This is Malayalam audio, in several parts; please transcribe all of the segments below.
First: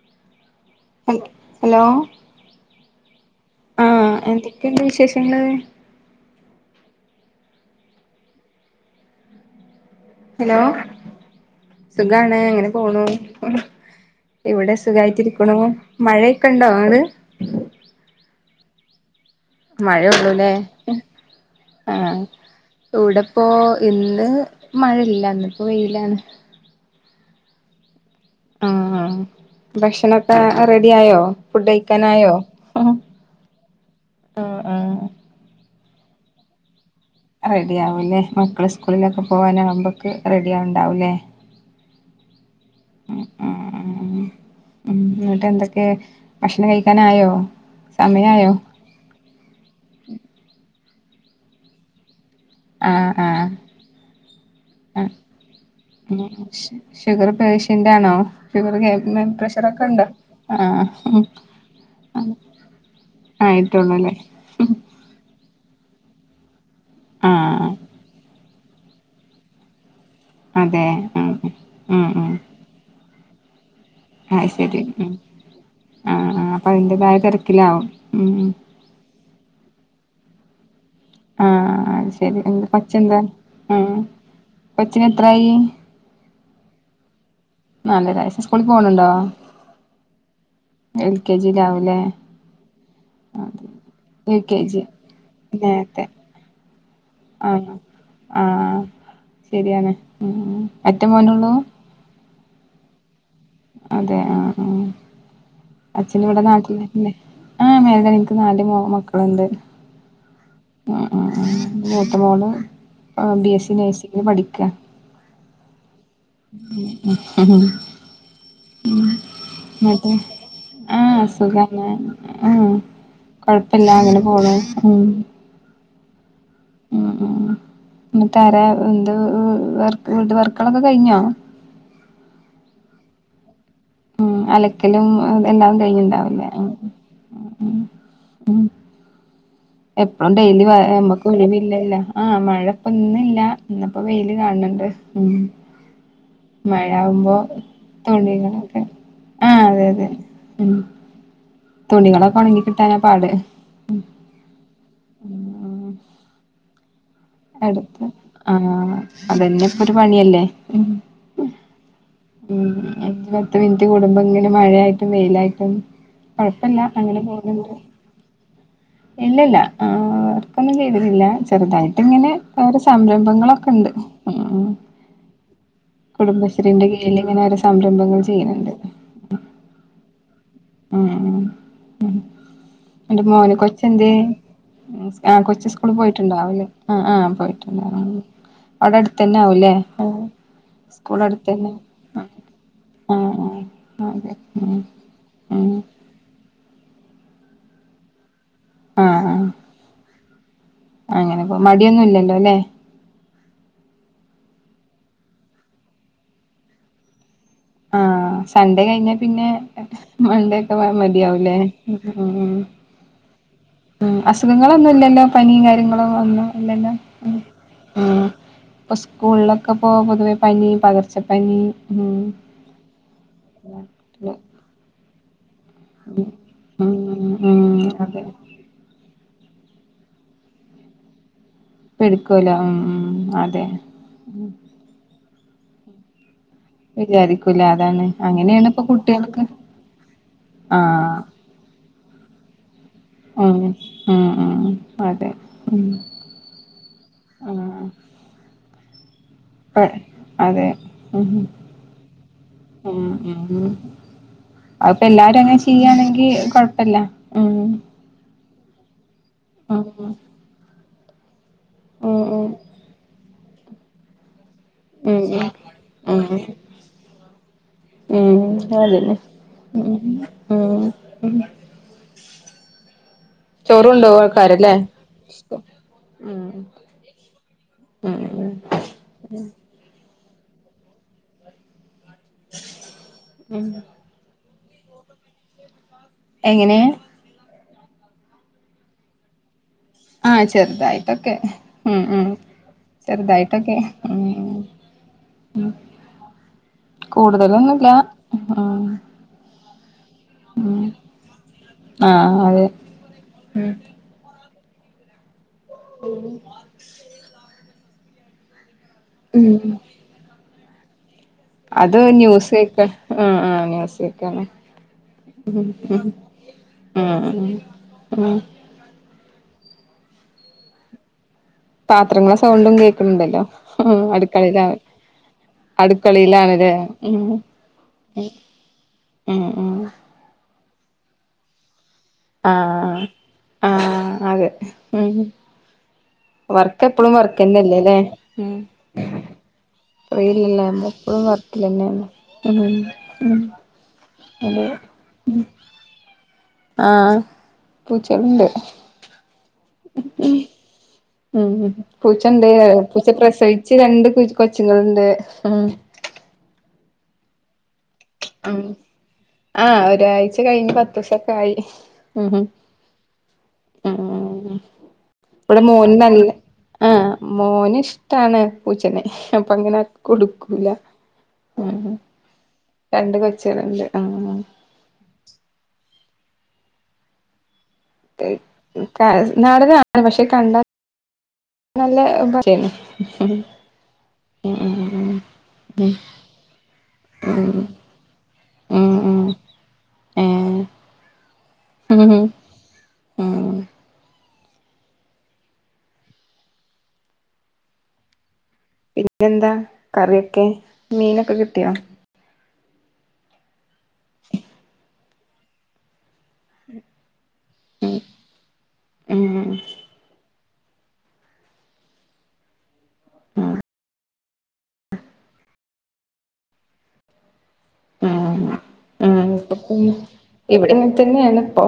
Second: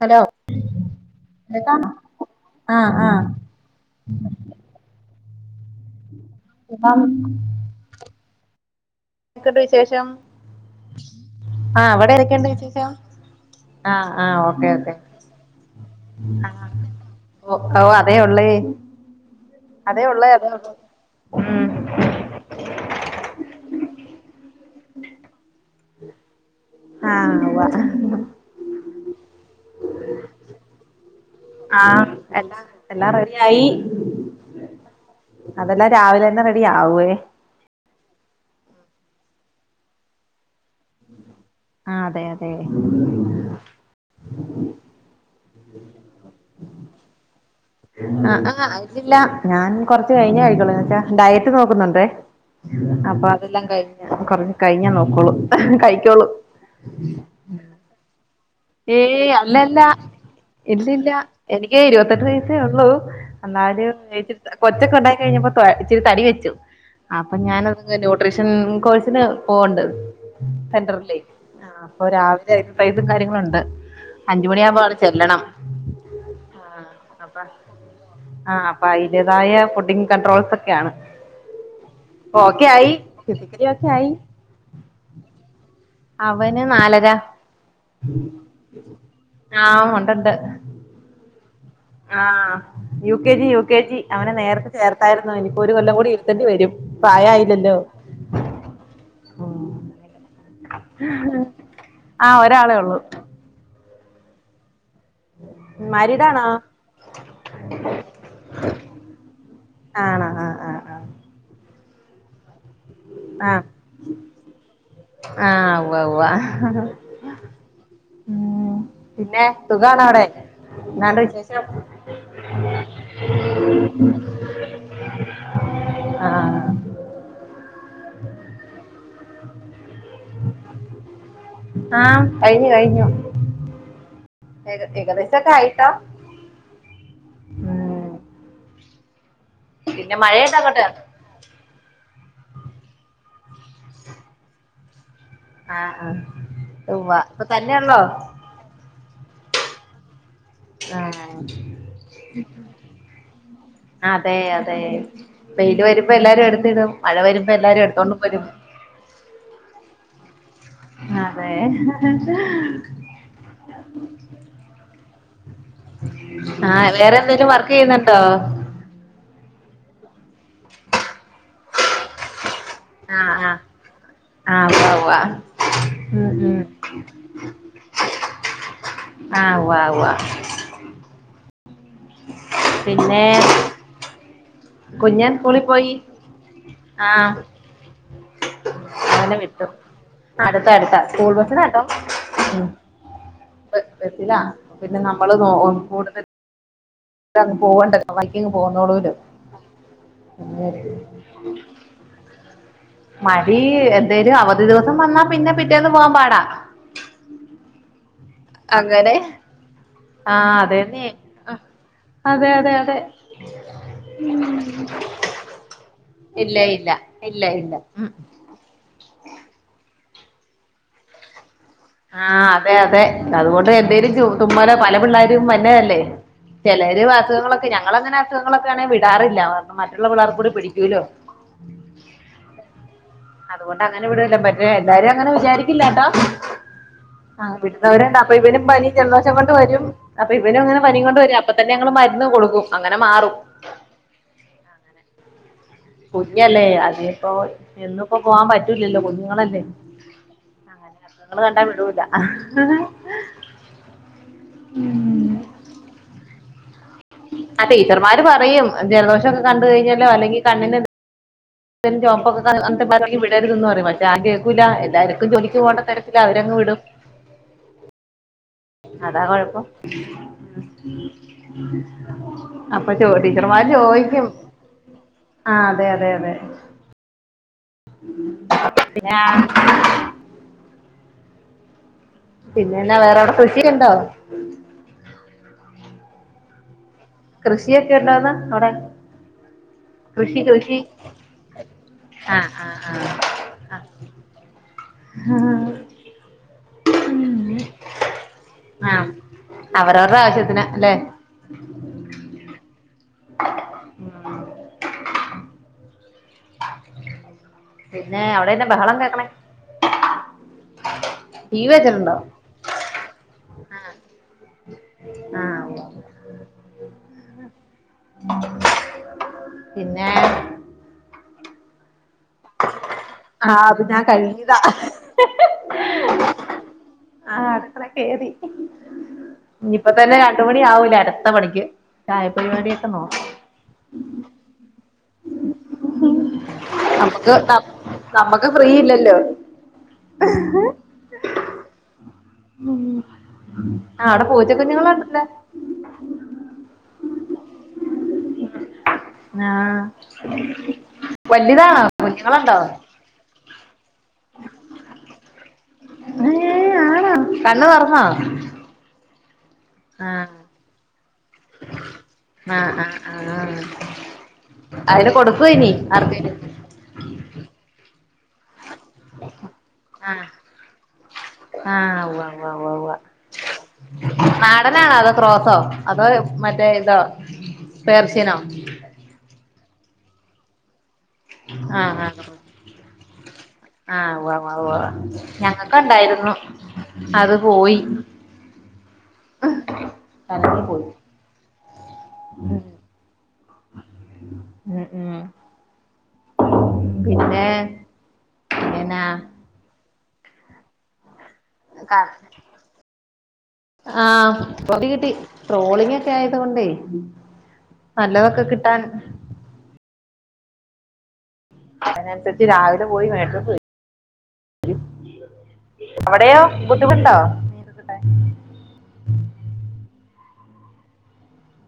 ഹലോ ഹ ഹലോ കേൾക്കാമോ ആഹ് ആഹ് ആഹ് എന്തൊക്കെയോണ്ട് വിശേഷങ്ങള് സുഖം എന്തക്കെണ്ട് വിശേഷം ഹലോ ആഹ് അവിടെ സുഖാണ് എന്തൊക്കെയുണ്ട് ങ്ങനെ വിശേഷം പോണു ആഹ് ആഹ് ഓക്കെ ഇവിടെ ഓക്കെ സുഖമായിട്ടിരിക്കണു മഴക്കെ ഇണ്ടോ അങ്ങട് ഓഹ് അതേ ഒള്ളേയ് മഴേ ഉള്ളൂല്ലേ ഉം ആഹ് ഇവിടെപ്പോ ഇന്ന് മഴല്ല ഇന്ന്പ്പോ വെയിലാണ് ആഹ് ഉവ്വ ആഹ് ഭക്ഷണൊക്കെ റെഡി ആയോ ഫുഡ് ആഹ് കഴിക്കാനായോ? എല്ലാം എല്ലാം റെഡി ആയി ആഹ് അതെല്ലാം രാവിലെ തന്നെ റെഡി ആവോ റെഡി ആവൂലേ മക്കള് സ്കൂളിലൊക്കെ പോവാനാകുമ്പക്ക് റെഡി ആവുണ്ടാവൂല്ലേ ആഹ് അതെ അതെ ആഹ് ആഹ് ഉം എന്നിട്ട് എന്തൊക്കെ ഭക്ഷണം കഴിക്കാനായോ? അ സമയായോ ആഹ് ആയിട്ടില്ല ഞാൻ കൊറച്ച് കഴിഞ്ഞെ കഴിക്കോളൂ ന്നെച്ചാ ഡയറ്റ് നോക്കുന്നുണ്ടേ ആഹ് അപ്പൊ ആഹ് അതെല്ലാം കഴിഞ്ഞ കൊറഞ്ഞ കഴിഞ്ഞ ആഹ് നോക്കോളൂ കഴിക്കോളൂ എന്റാണോ ഏയ് അല്ലല്ല ആഹ് ഇല്ലല്ല ഉം എനിക്ക് ഇരുപത്തെട്ട് വയസേ ഉള്ളു എന്നാല് ആയിട്ടുള്ളൂല്ലേ വീട്ടി കൊച്ചൊക്കെയുണ്ടായി കഴിഞ്ഞപ്പം കൊ ഇച്ചിരി തടി വെച്ചു അപ്പൊ ആഹ് ഞാനൊന്ന് ന്യൂട്രിഷ ൻ കോഴ്സിന് പോവണ്ട് അതെ സെന്ററിലേ ഉം അപ്പൊ ഉം രാവിലെ സൈസും കാര്യങ്ങളുണ്ട് അഹ് ശരി അഞ്ചുമണിയാകുമ്പോ അവിടെ ഉം ചെല്ലണം ആ ആഹ് അപ്പൊ ആ അതിന്റെതായ തിരക്കിലാവും ഉം അപ്പം അയ്ന്റെതായ ഫുഡിങ്ങ് കൺട്രോൾസ് ഒക്കെയാണ് ആഹ് അഹ് ശരി ഓക്കെ ആയി കൊച്ചെന്താ ഫിസിക്കലി ഒക്കെ ഉം ആയി കൊച്ചിനെത്രായി അവന് നാലര നാലര വയസ്സ് സ്കൂളിൽ പോണുണ്ടോ ആ ഉണ്ടുണ്ട് എൽകെ ജിയിലാവൂലേ ആഹ് യുകെജി അത് യുകെജി അവനെ യു കെ നേരത്തെ ജി ചേർത്തായിരുന്നു ഇനിപ്പോ ഒരു കൊല്ലം കൂടി ഇരുത്തേണ്ടി വരും ആഹ് പ്രായായില്ലല്ലോ ആഹ് ശരിയാണ് മ്മ് ഒറ്റ മോനൊള്ളു ആഹ് ഒരാളെ ഉള്ളൂ അതെ ആഹ് ആഹ് അച്ഛൻ മാരീഡ് ഇവിടെ ആണോ നാട്ടില്ലന്നെ ആ മേ എനിക്ക് നാല് മക്കളുണ്ട് ആണാ ആഹ് ആഹ് ആഹ് ആഹ് ആഹ് മൂത്തമോള് ബി എസ് സി ആഹ് നഴ്സിംഗിന് പഠിക്ക ആഹ് ഉവ്വ ഉവ്വ മ്മ്ഹ് മ്മ്ഹ് ഉം പിന്നെ സുഖാണാവിടെ ആഹ് സുഖാണ് ആ കൊഴപ്പില്ല അങ്ങനെ പോണ് ഉം ആഹ് ഉം [unintelligible] വ വർക്കളൊക്കെ കഴിഞ്ഞോ ആഹ് കഴിഞ്ഞു കഴിഞ്ഞു ഉം ഏക അലക്കലും ഏകദേശൊക്കെ അതെല്ലാം ആയിട്ടോ കഴിഞ്ഞിണ്ടാവില്ലേ ഉം ഉം പിന്നെ എപ്പഴും മഴയുണ്ടോ ഡെയിലി വ അങ്ങോട്ട് നമ്മക്ക് ഒഴിവില്ലല്ലോ ആഹ് മഴ ഇപ്പം ഇന്നില്ല ഇന്നിപ്പ വെയില് കാണണുണ്ട് ആഹ് ആഹ് ഉവ്വ മഴാകുമ്പോ ഇപ്പൊ തന്നെയുള്ളോ തുണികളൊക്കെ ആഹ് അതെ അതെ ഉം ആഹ് തുണികളൊക്കെ ഒണങ്ങി കിട്ടാനാ പാട് അതെയതെ വെയില് വരുമ്പ എല്ലാരും എടുത്തിടും മഴ വരുമ്പ എടുത്ത് ആഹ് അതെന്നെ ഇപ്പൊരു പണിയല്ലേ ഏഹ് അഞ്ചു പത്ത് മിനിറ്റ് കൂടുമ്പോ ഇങ്ങനെ മഴയായിട്ടും വെയിലായിട്ടും ആ കൊഴപ്പല്ല വേറെ അങ്ങനെ എന്തേലും വർക്ക് പോണണ്ട് ചെയ്യുന്നുണ്ടോ ഇല്ലല്ല ആ വർക്കൊന്നും ചെയ്തിട്ടില്ല ചെറുതായിട്ടിങ്ങനെ വേറെ ആഹ് ആഹ് സംരംഭങ്ങളൊക്കെ ഉണ്ട് ആഹ് ഉവ്വ ഉവ്വ ഉം ഉം കുടുംബശ്രീന്റെ കീഴിലിങ്ങനെ ഓരോ സംരംഭങ്ങൾ ചെയ്യണ് ണ്ട് ആഹ് വ്വാവ്വാ മ്മ് മ്മ് മ്മ് പിന്നെ എന്നിട്ടും മോൻ കൊച്ചെന്തേ കുഞ്ഞൻ ആഹ സ്കൂളിൽ കൊച്ച് സ്കൂള് പോയി പോയിട്ടുണ്ടാവില്ലേ ആ ആഹ് പോയിട്ടുണ്ടാവ അവിടെ അടുത്ത് അവനെ തന്നെ വിട്ടു ആവൂലേ അടുത്ത അടുത്താ സ്കൂള സ്കൂൾ അടുത്ത് തന്നെ വത്തില പിന്നെ നമ്മള് ഉം [unintelligible] അങ്ങ് പോണ്ടക്ക വയ്യങ്ങ് ആ പോവുന്നോളൂര് ആ അങ്ങേര് മടിയന്നുല്ലല്ലോ അല്ലെ മടി എന്തായാലും അവധി ദിവസം വന്നാ പിന്നെ പിറ്റേന്ന് പോകാൻ പാടാ ആഹ് സൺഡേ കഴിഞ്ഞാ അങ്ങനെ പിന്നെ ആഹ് മൺണ്ടേ ഒക്കെ അതന്നെ മതിയാവൂലേ അതെ അതെ അതെ അസുഖങ്ങളൊന്നും ഇല്ലല്ലോ പനിയും കാര്യങ്ങളോ ഒന്നും ഇല്ല ഇല്ല ഇല്ലല്ലോ ഇല്ല ഇല്ല ഉം ഇപ്പ സ്കൂളിലൊക്കെ പോ പൊതുവേ പനി പകർച്ചപ്പനി ഉം ആഹ് അതെ അതെ അതുകൊണ്ട് എന്തേലും തുമ്മലോ പല പിള്ളേരും വന്നെ ല്ലേ ഉം ചിലര് ഉം അസുഖങ്ങളൊക്കെ ഞങ്ങളങ്ങനെ അതെ അസു ഖങ്ങളക്കെ ആണെ വിടാറില്ല കാരണം മറ്റുള്ള പിള്ളേർക്ക് കൂടി പിടിക്കൂല്ലോ പിടിക്കൂലോ ഉം അതെ അങ്ങെ വിടല്ല പറ്റ എല്ലാരും അങ്ങനെ വിചാരിക്കില്ലാട്ടോ ആ വിചാരിക്കൂല അതാണ് വിടുന്നവരുണ്ട് അപ്പൊ ഇവനും അങ്ങനെയാണ് ഇപ്പൊ പനി ജലദോശം കുട്ടികൾക്ക് കൊണ്ട് വരും അപ്പ ഇവനും ഇങ്ങനെ പനി ആഹ് കൊണ്ട് വരും അപ്പ തന്നെ ഞങൾ മരുന്ന് കൊടുക്കും അങ്ങനെ മാറും ഉ ഉം ഉം അതെ കുഞ്ഞല്ലേ അതിപ്പോ എന്നി ആഹ് ഇപ്പോ പോവാൻ പറ്റൂലല്ലോ കുഞ്ഞുങ്ങളല്ലേ അതെ അങ്ങനെ ഉ അസുഖങ്ങള് കണ്ടാ വിടൂല ഉ ഉ അത്പ്പ എല്ലാരും അങ്ങനെ ചെയ്യയാണെങ്കി കൊഴ് ആ ടീച്ചർമാര് പറയും ജലദോഷം ഒക്കെ കണ്ട് കഴിഞ്ഞാലോ ഉം അല്ലെങ്കിൽ കണ്ണിന് ഉം ഉം ന്ചുവപ്പ്ക്കൊ അത്തെ വിടരുത് എന്ന് പറയും പഷേ ആ കേക്കൂല എല്ലാവർക്കും ഉം ജോലിക്ക് പോണ്ട തരക്കിൽ ഉം അവരങ് വിടും ഉം അതന്നെ അതാ ഉ ഉം അ അപ്പോ ടീച്ചർമാര് ചോറുണ്ടോവും ചോദിക്കും ആൾക്കാരല്ലേ ആ അതെ അതെ അതെ ഉം ഉം ആ പിന്നെന്നാ വേറെവിടെ കൃഷിയ ഉണ്ടോ എങ്ങനെ കൃഷിയൊക്കെ ഉണ്ടന്ന അവിടെ ആഹ കൃഷി കൃഷി ചെറുതായിട്ടൊക്കെ ഉ ഉം ആ ആ ആ ചെറുതായിട്ടൊക്കെ ആഹ കൂടുതലൊന്നുമില്ല ഉം ആ അവരവരുടെ ആവശ്യത്തിന് ഉ അല്ലെ ആഹ അതെ ഉം ന്ന പിന്നെ അവിടെ എന്നാ ബഹളം കേക്ക്ണേ ഉം ടി വി അത് വെച്ചിട്ടുണ്ടോ ന്യൂസ് കേക്കാ ആ ആ ന്യൂസ് ക്കേക്കാണ് ആ ഉം ഉം പിന്നെ പാത്രങ്ങളെ സൗണ്ടും കേൾക്കണണ്ടല്ലോ ആ അത് ഞാൻ കഴിഞ്ഞതാ അടുക്കളിയിലാവൻ അടുക്കളയിലാണല്ലേ ഉം ഉം ഉം ഇപ്പ തന്നെ രണ്ടു മണി ആവല അടുത്ത പണിക്ക് ചായപരിപാടിയൊക്കെ ആഹ് നോ ആഹ് അതെ ഉം വർക്ക് എപ്പളും നമുക്ക് വർക്ക്ന്നല്ലേല്ലേ നമ്മക്ക് ഫ്രീ ഇല്ലല്ലോ അറിയില്ലല്ല അമ്മ എപ്പഴും വർക്കല്ലന്നെ ഉം ഉം ആ അവിടെ അത പൂച്ചക്കുഞ്ഞുങ്ങളുണ്ടല്ലേ ആഹ് പൂച്ചണ്ട് ആഹ് ഉം വലുതാണോ കുഞ്ഞുങ്ങളുണ്ടോ പൂച്ചണ്ട് പൂച്ച പ്രസവിച്ച് രണ്ട് കൊച്ചുങ്ങളുണ്ട് ആഹ് ഏഹ് ആണ കണ് തുറന്നോ ഉം ആഹ് ആ ഒരാഴ്ച കഴിഞ്ഞ് പത്ത് ദിവസം ആയി ഉം ആ ആ ആ ഉം അതിന് കൊടുക്കുവോ ഇവിടെ ഇനി മോൻ നല്ല ആർക്കേലും ആഹ് മോന് ഇഷ്ടാണ് പൂച്ചനെ അപ്പൊ അങ്ങനെ ആ കൊടുക്കൂല ആ [unintelligible] [unintelligible] രണ്ട് കൊച്ചുകളുണ്ട് ആ അതോ ക്രോസോ അതോ മറ്റേ ഇതോ പേർഷ്യനോ നാടനാണ് പക്ഷെ കണ്ടാ ആഹ് നല്ല ആഹ് [unintelligible] ആഹ് [unintelligible] ഞങ്ങൾക്ക് ഇണ്ടായിരുന്നു അത് പോയി ഉം ഉം ഉം ഏ എറങ്ങി പോയി [unintelligible] [unintelligible] ഉം ഉം ഉം പിന്നെ എന്നാ പിന്നെന്താ കറിയൊക്കെ മീനൊക്കെ കിട്ടിയോ ആഹ് ആഹ് പ കിട്ടി കിട്ടി ട്രോളിംഗ് ഒക്കെ ആയത് കൊണ്ടേ നല്ലതൊക്കെ കിട്ടാൻ ഉം അതിനനുസരിച്ച് രാവിലെ പോയി മേടിച്ചോണ്ട് വരും അവിടെയോ ബുദ്ധിമുണ്ടോ ആഹ് ആഹ് ഇപ്പ ഇവിടെങ്ങെ തന്നെയാണ് ഇപ്പൊ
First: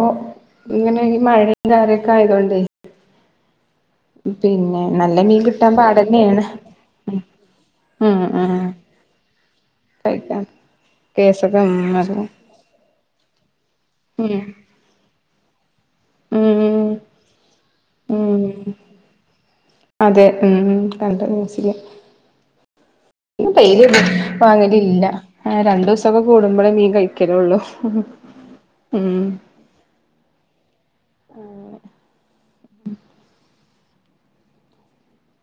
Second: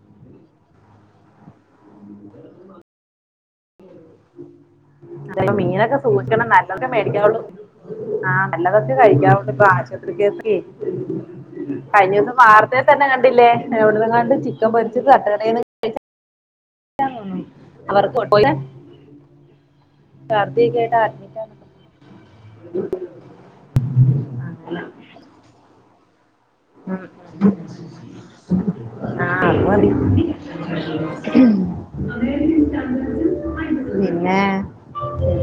ഇങ്ങനെ ഈ മഴന്താരൊക്കെ ആയത് കൊണ്ട് നല്ല മീൻ അത കിട്ടാൻ മീനൊക്കെ പാടന്നെയാണ് സൂക്ഷിക്കണം നല്ലതൊക്കെ മേടിക്കാവുള്ളൂ ഉം ആഹ് ഉം നല്ലതൊക്കെ കഴിക്കാവണ്ട് ഇപ്പൊ കഴിക്കാം ആശുപത്രിക്ക് കേസൊക്കെ ഉം കഴിഞ്ഞൊന്ന് മാ ഇ തന്നെ കണ്ടില്ലേ എവിട്ന്നങ്ങാണ്ട് ചിക്കൻ പൊരിച്ചത് തട്ടടയിന്ന് ഉം ഉം ഉം [unintelligible] അതെ ഉം ഛർദിയൊക്കെ ആയിട്ട് കണ്ട് അഡ്മിറ്റാണ് ന്യൂസില് [unintelligible] വാങ്ങലില്ല രണ്ട് ദിവസം [unintelligible] കൂടുമ്പോഴേ മീൻ ഉം. കഴിക്കലള്ളൂ ഉം ആ അത് മതി ഉം പിന്നെ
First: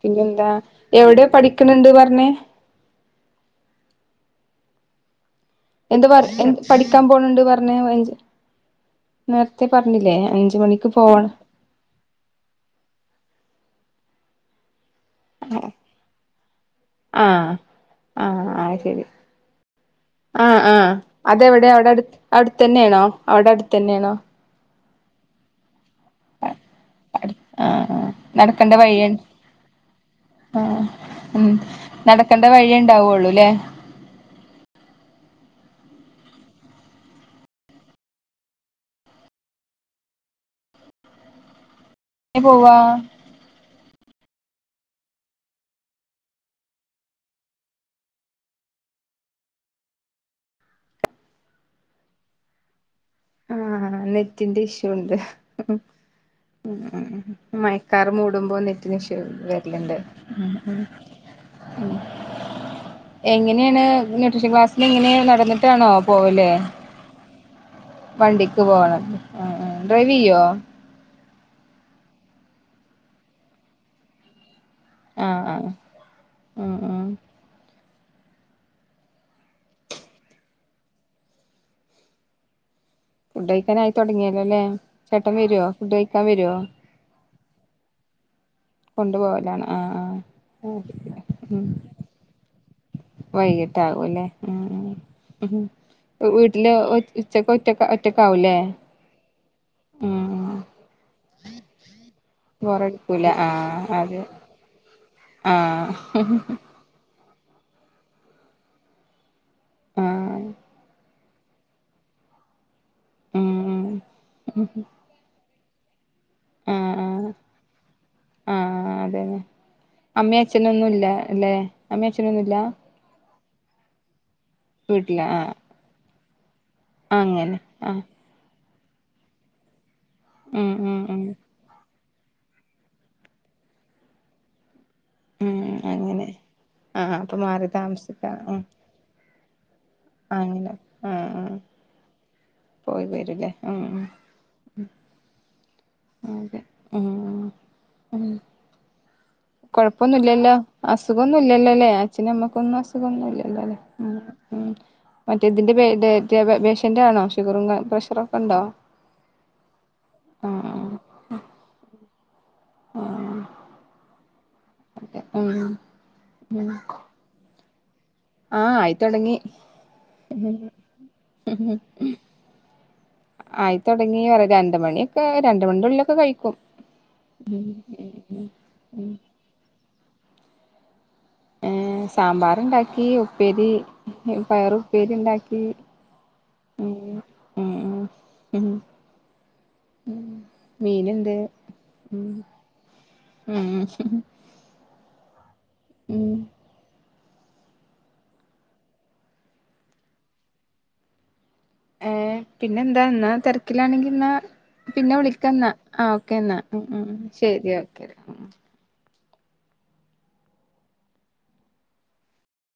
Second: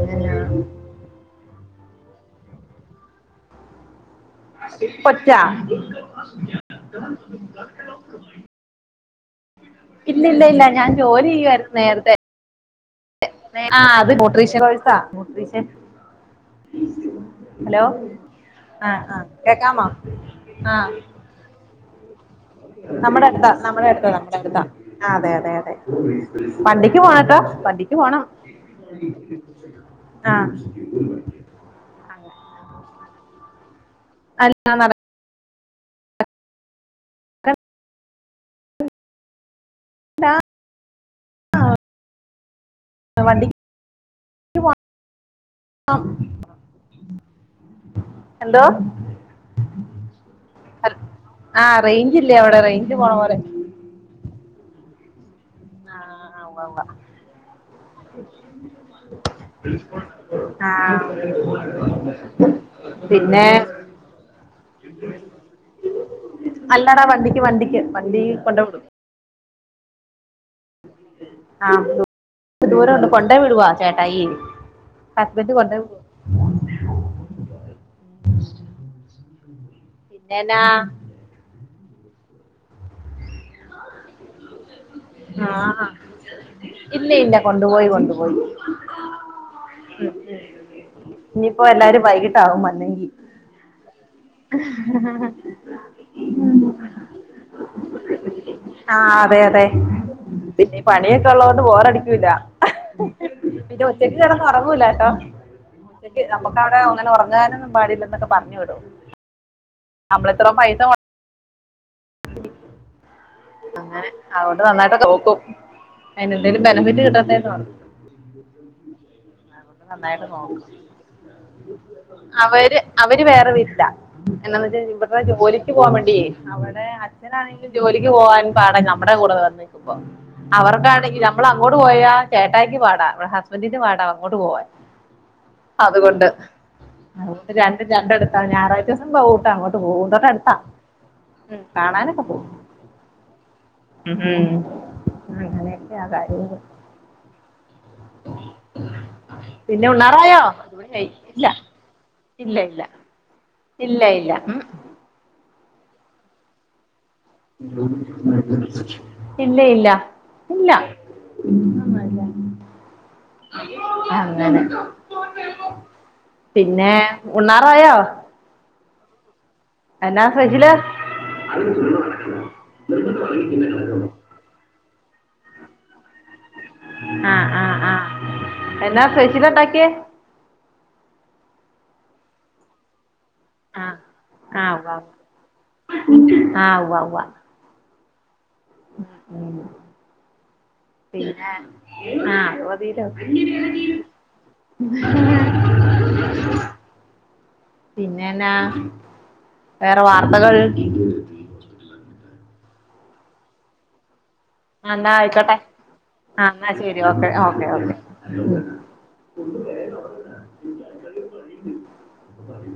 പിന്നെ എന്താ എവിടെ പഠിക്കണണ്ട് പറഞ്ഞേ കൊച്ചാ എന്ത് പറ എഹ് പഠിക്കാൻ പോണണ്ട് പറഞ്ഞ് നേരത്തെ പറഞ്ഞില്ലേ ഇല്ല ഇല്ല അഞ്ച് ഇല്ല മണിക്ക് ഞാൻ പോകണം [unintelligible] നേരത്തെ ആഹ് നൂട്രിഷൻ കോഴ്‌സാ നൂട്രിഷൻ ആഹ് ഹലോ ആഹ് അത് ആഹ് ശരി ആഹ് കേക്കാമ ആഹ് അതെ എവിടെ അവിടെ അടു അവിടു തന്നെയാണോ നമ്മുടെ അവിടെ അടുത്താ അടുത്ത് നമ്മുടെ അടുത്താ തന്നെയാണോ നമ്മുടെ അതെ അതെ അതെ വണ്ടിക്ക് ആഹ് പോണംട്ടോ വണ്ടിക്ക് ആഹ് പോണം നടക്കണ്ട വഴിയ ആഹ് ഉം നടക്കേണ്ട വഴിയെണ്ടാവുള്ളൂല്ലേ അല്ല നടക്ക നടക്കണ്ട ടാ എങ്ങനെ പോവാ വണ്ടിക് എന്തോ ഹ ലോ റേഞ്ച്ല്യ ഇവടെ റേഞ്ച് പോണപോലെണ്ട് ആഹ് നെറ്റിന്റെ ഇഷ്യൂണ്ട് ആഹ് ഉവ്വ ഉം ഉവ്വ ഉം മയക്കാർ മൂടുമ്പോ നെറ്റിന് ഇഷ്യൂ വെര്ലിണ്ട് ഉം ആഹ് ഉം പിന്നെ എങ്ങനെണ് ന്യൂട്ട്രീഷൻ ക്ലാസ്സിന് എങ്ങനെയ നടന്നിട്ടാണോ പോവല്? അല്ലടാ വണ്ടിക്ക് വണ്ടിക്ക് വണ്ടി കൊണ്ട വണ്ടിക്ക് വിടും പോവണത് ആഹ് ആഹ് ഡ്രൈവെയ്യോ? ആഹ് ദൂരംണ്ട് കൊണ്ടെയ് വിടുവാ ചേട്ടായി ഹസ്ബെന്റ് കൊണ്ടെവിടുവ അഹ് അഹ് ഏന്നാ ഫുഡ് കഴിക്കാനായി തുടങ്ങിയലോല്ലേ ചേട്ടൻ വെരോ ആഹ് ഫുഡ് കഴിക്കാം വെരോ ഇല്ല ഇല്ല കൊണ്ടുപോയി കൊണ്ടുപോയി കൊണ്ടു പോവലാണ് ആഹ് ആഹ് ഇനിയിപ്പോ എല്ലാരും വൈകിട്ടാവും വന്നെങ്കി വൈകിട്ടാകുലേ ഉം ഉം വീട്ട്ല് ഒറ്റക്ക് ഒറ്റക്ക് ഒറ്റക്കാവുലെ ആഹ് അതെ അതെ ഉം ഉം പിന്നെ ഈ പണിയൊക്കെ ഒള്ളോണ്ട് ബോറടിക്കൂല്ല ബോറടിക്കൂല പിന്നെ ആഹ് ഒറ്റയ്ക്ക് അതെ കെടന്ന് ഒറങ്ങൂലാട്ടോ ആഹ് ഉച്ചക്ക് നമ്മക്ക അങ്ങനെ ഒറങ്ങാനൊന്നും പാടില്ലന്നൊക്ക പർഞ്ഞ് വിടും ആഹ് നമ്മളെത്ര പൈസ മൊ ഉം അങ്ങനെ അതൊണ്ട് നന്നായിട്ടൊക്കെ നോക്കും അയ്നെന്തേലും ആഹ് ബെനഫിറ്റ് ആഹ് കിട്ടണ്ടേന്ന് പർഞ്ഞ് ആഹ് അതന്നെ അതോണ്ട് നന്നായിട്ട് അമ്മേ നോക്കും അച്ഛനൊന്നുല്ല അല്ലെ അമ്മേ അച്ഛനൊന്നുല്ല അവര് അവര് വേറെ വീട്ട്ല എന്നാന്ന് വെച്ചാ വീട്ടില ഇവര്ടെ ആഹ് ജോലിക്ക് പോവാൻ വേണ്ടിയേ അവടെ അങ്ങനെ അച്ഛനാണെങ്കി ആഹ് ജോലിക്ക് പോവാൻ പാട നമ്മുടെ കൂടെ വന്നേക്ക് മ്പോ ഉം ഉം അവർക്കാണെങ്കി ഉം ഞ നമ്മളങ്ങോട് പോയാ ചേട്ടായിക്ക് പാടാ വിടെ ഹസ്ബന്റിന് പാടാ അങ്ങോട്ട് പോവാൻ ഉം അതുകൊണ്ട് അങ്ങനെ ആഹ് അപ്പൊ അതുകൊണ്ട് മാറി രണ്ടും താമസിക്കാ രണ്ടടുത്ത ഉം ഞായറാ ദോസം പോവുംട്ടങ്ങോട്ട് പോകൂട്ടാ തൊട്ടെടുത്താ അങ്ങനെ ആഹ് ആഹ് ഉം കാണാനൊക്കെ പോവും പോയി വരുലേ ഉം ഉം ഉം അങ്ങനെയൊക്കെയാ കാര്യങ്ങള് അതെ ആഹ് ഉം പിന്നെ ഉണ്ണാറായോ കൊഴപ്പൊന്നുല്യല്ലോ ഒരു മണിയായി ഇല്ല അസുഖൊന്നുല്യല്ലലേ അച്ഛന ഇല്ല അമ്മക്കൊന്നും ഇല്ല അസുഖൊന്നുംല്ല്യല്ലോ ഇല്ല ഇല്ല ഉം മറ്റേ ഇതിന്റെ പേ ഡേറ്റാപേഷ്യന്റ് ആണോ? ഷുഗറും പ്രഷറൊക്കെ ഉണ്ടോ ഇല്ല ഇല്ല ഇല്ല ആഹ് ആഹ് അങ്ങനെ അതെ ഉം പിന്നെ ഉണ്ണാറായോ? ആഹ് ആയിത്തൊടങ്ങി എന്നാ സ്പെഷൽ ആയിത്തൊടങ്ങീറ്യ രണ്ട്മണിയൊക്കെ രണ്ട് മണിന്റെ ഉള്ളിലൊക്കെ കഴിക്കും ആഹ് ആഹ് ആഹ് എന്നാ സ്പെഷല്ണ്ടാക്ക്യേ? ഏഹ് സാമ്പാറ്ണ്ടാക്കി ഉപ് ഉപ്പേരി ആഹ് ആഹ് ഉവ്വ പയറുപ്പേരിണ്ടാക്കി ആഹ് ഉം ഉവ്വ ഉവ്വ ഉം ഉം ഉം ഉം മീന്ണ്ട് പിന്നെ ആ അതു മതീല്ലോ ഉം [inaudible] ഉം പിന്നെന്നാ വേറെ വാർത്തകൾ ഏഹ് പിന്നെ ന്താ ന്നാ തെരക്കിലാണെങ്കി ന്നാ എന്നാ പിന്നെ ആയിക്കോട്ടെ വിളിക്കന്നാ ആ ആഹ് ഓക്കെന്നാ എന്നാ ശരി ഉം ഓക്കെ ശരി ഓക്കെ ഉം [inaudible]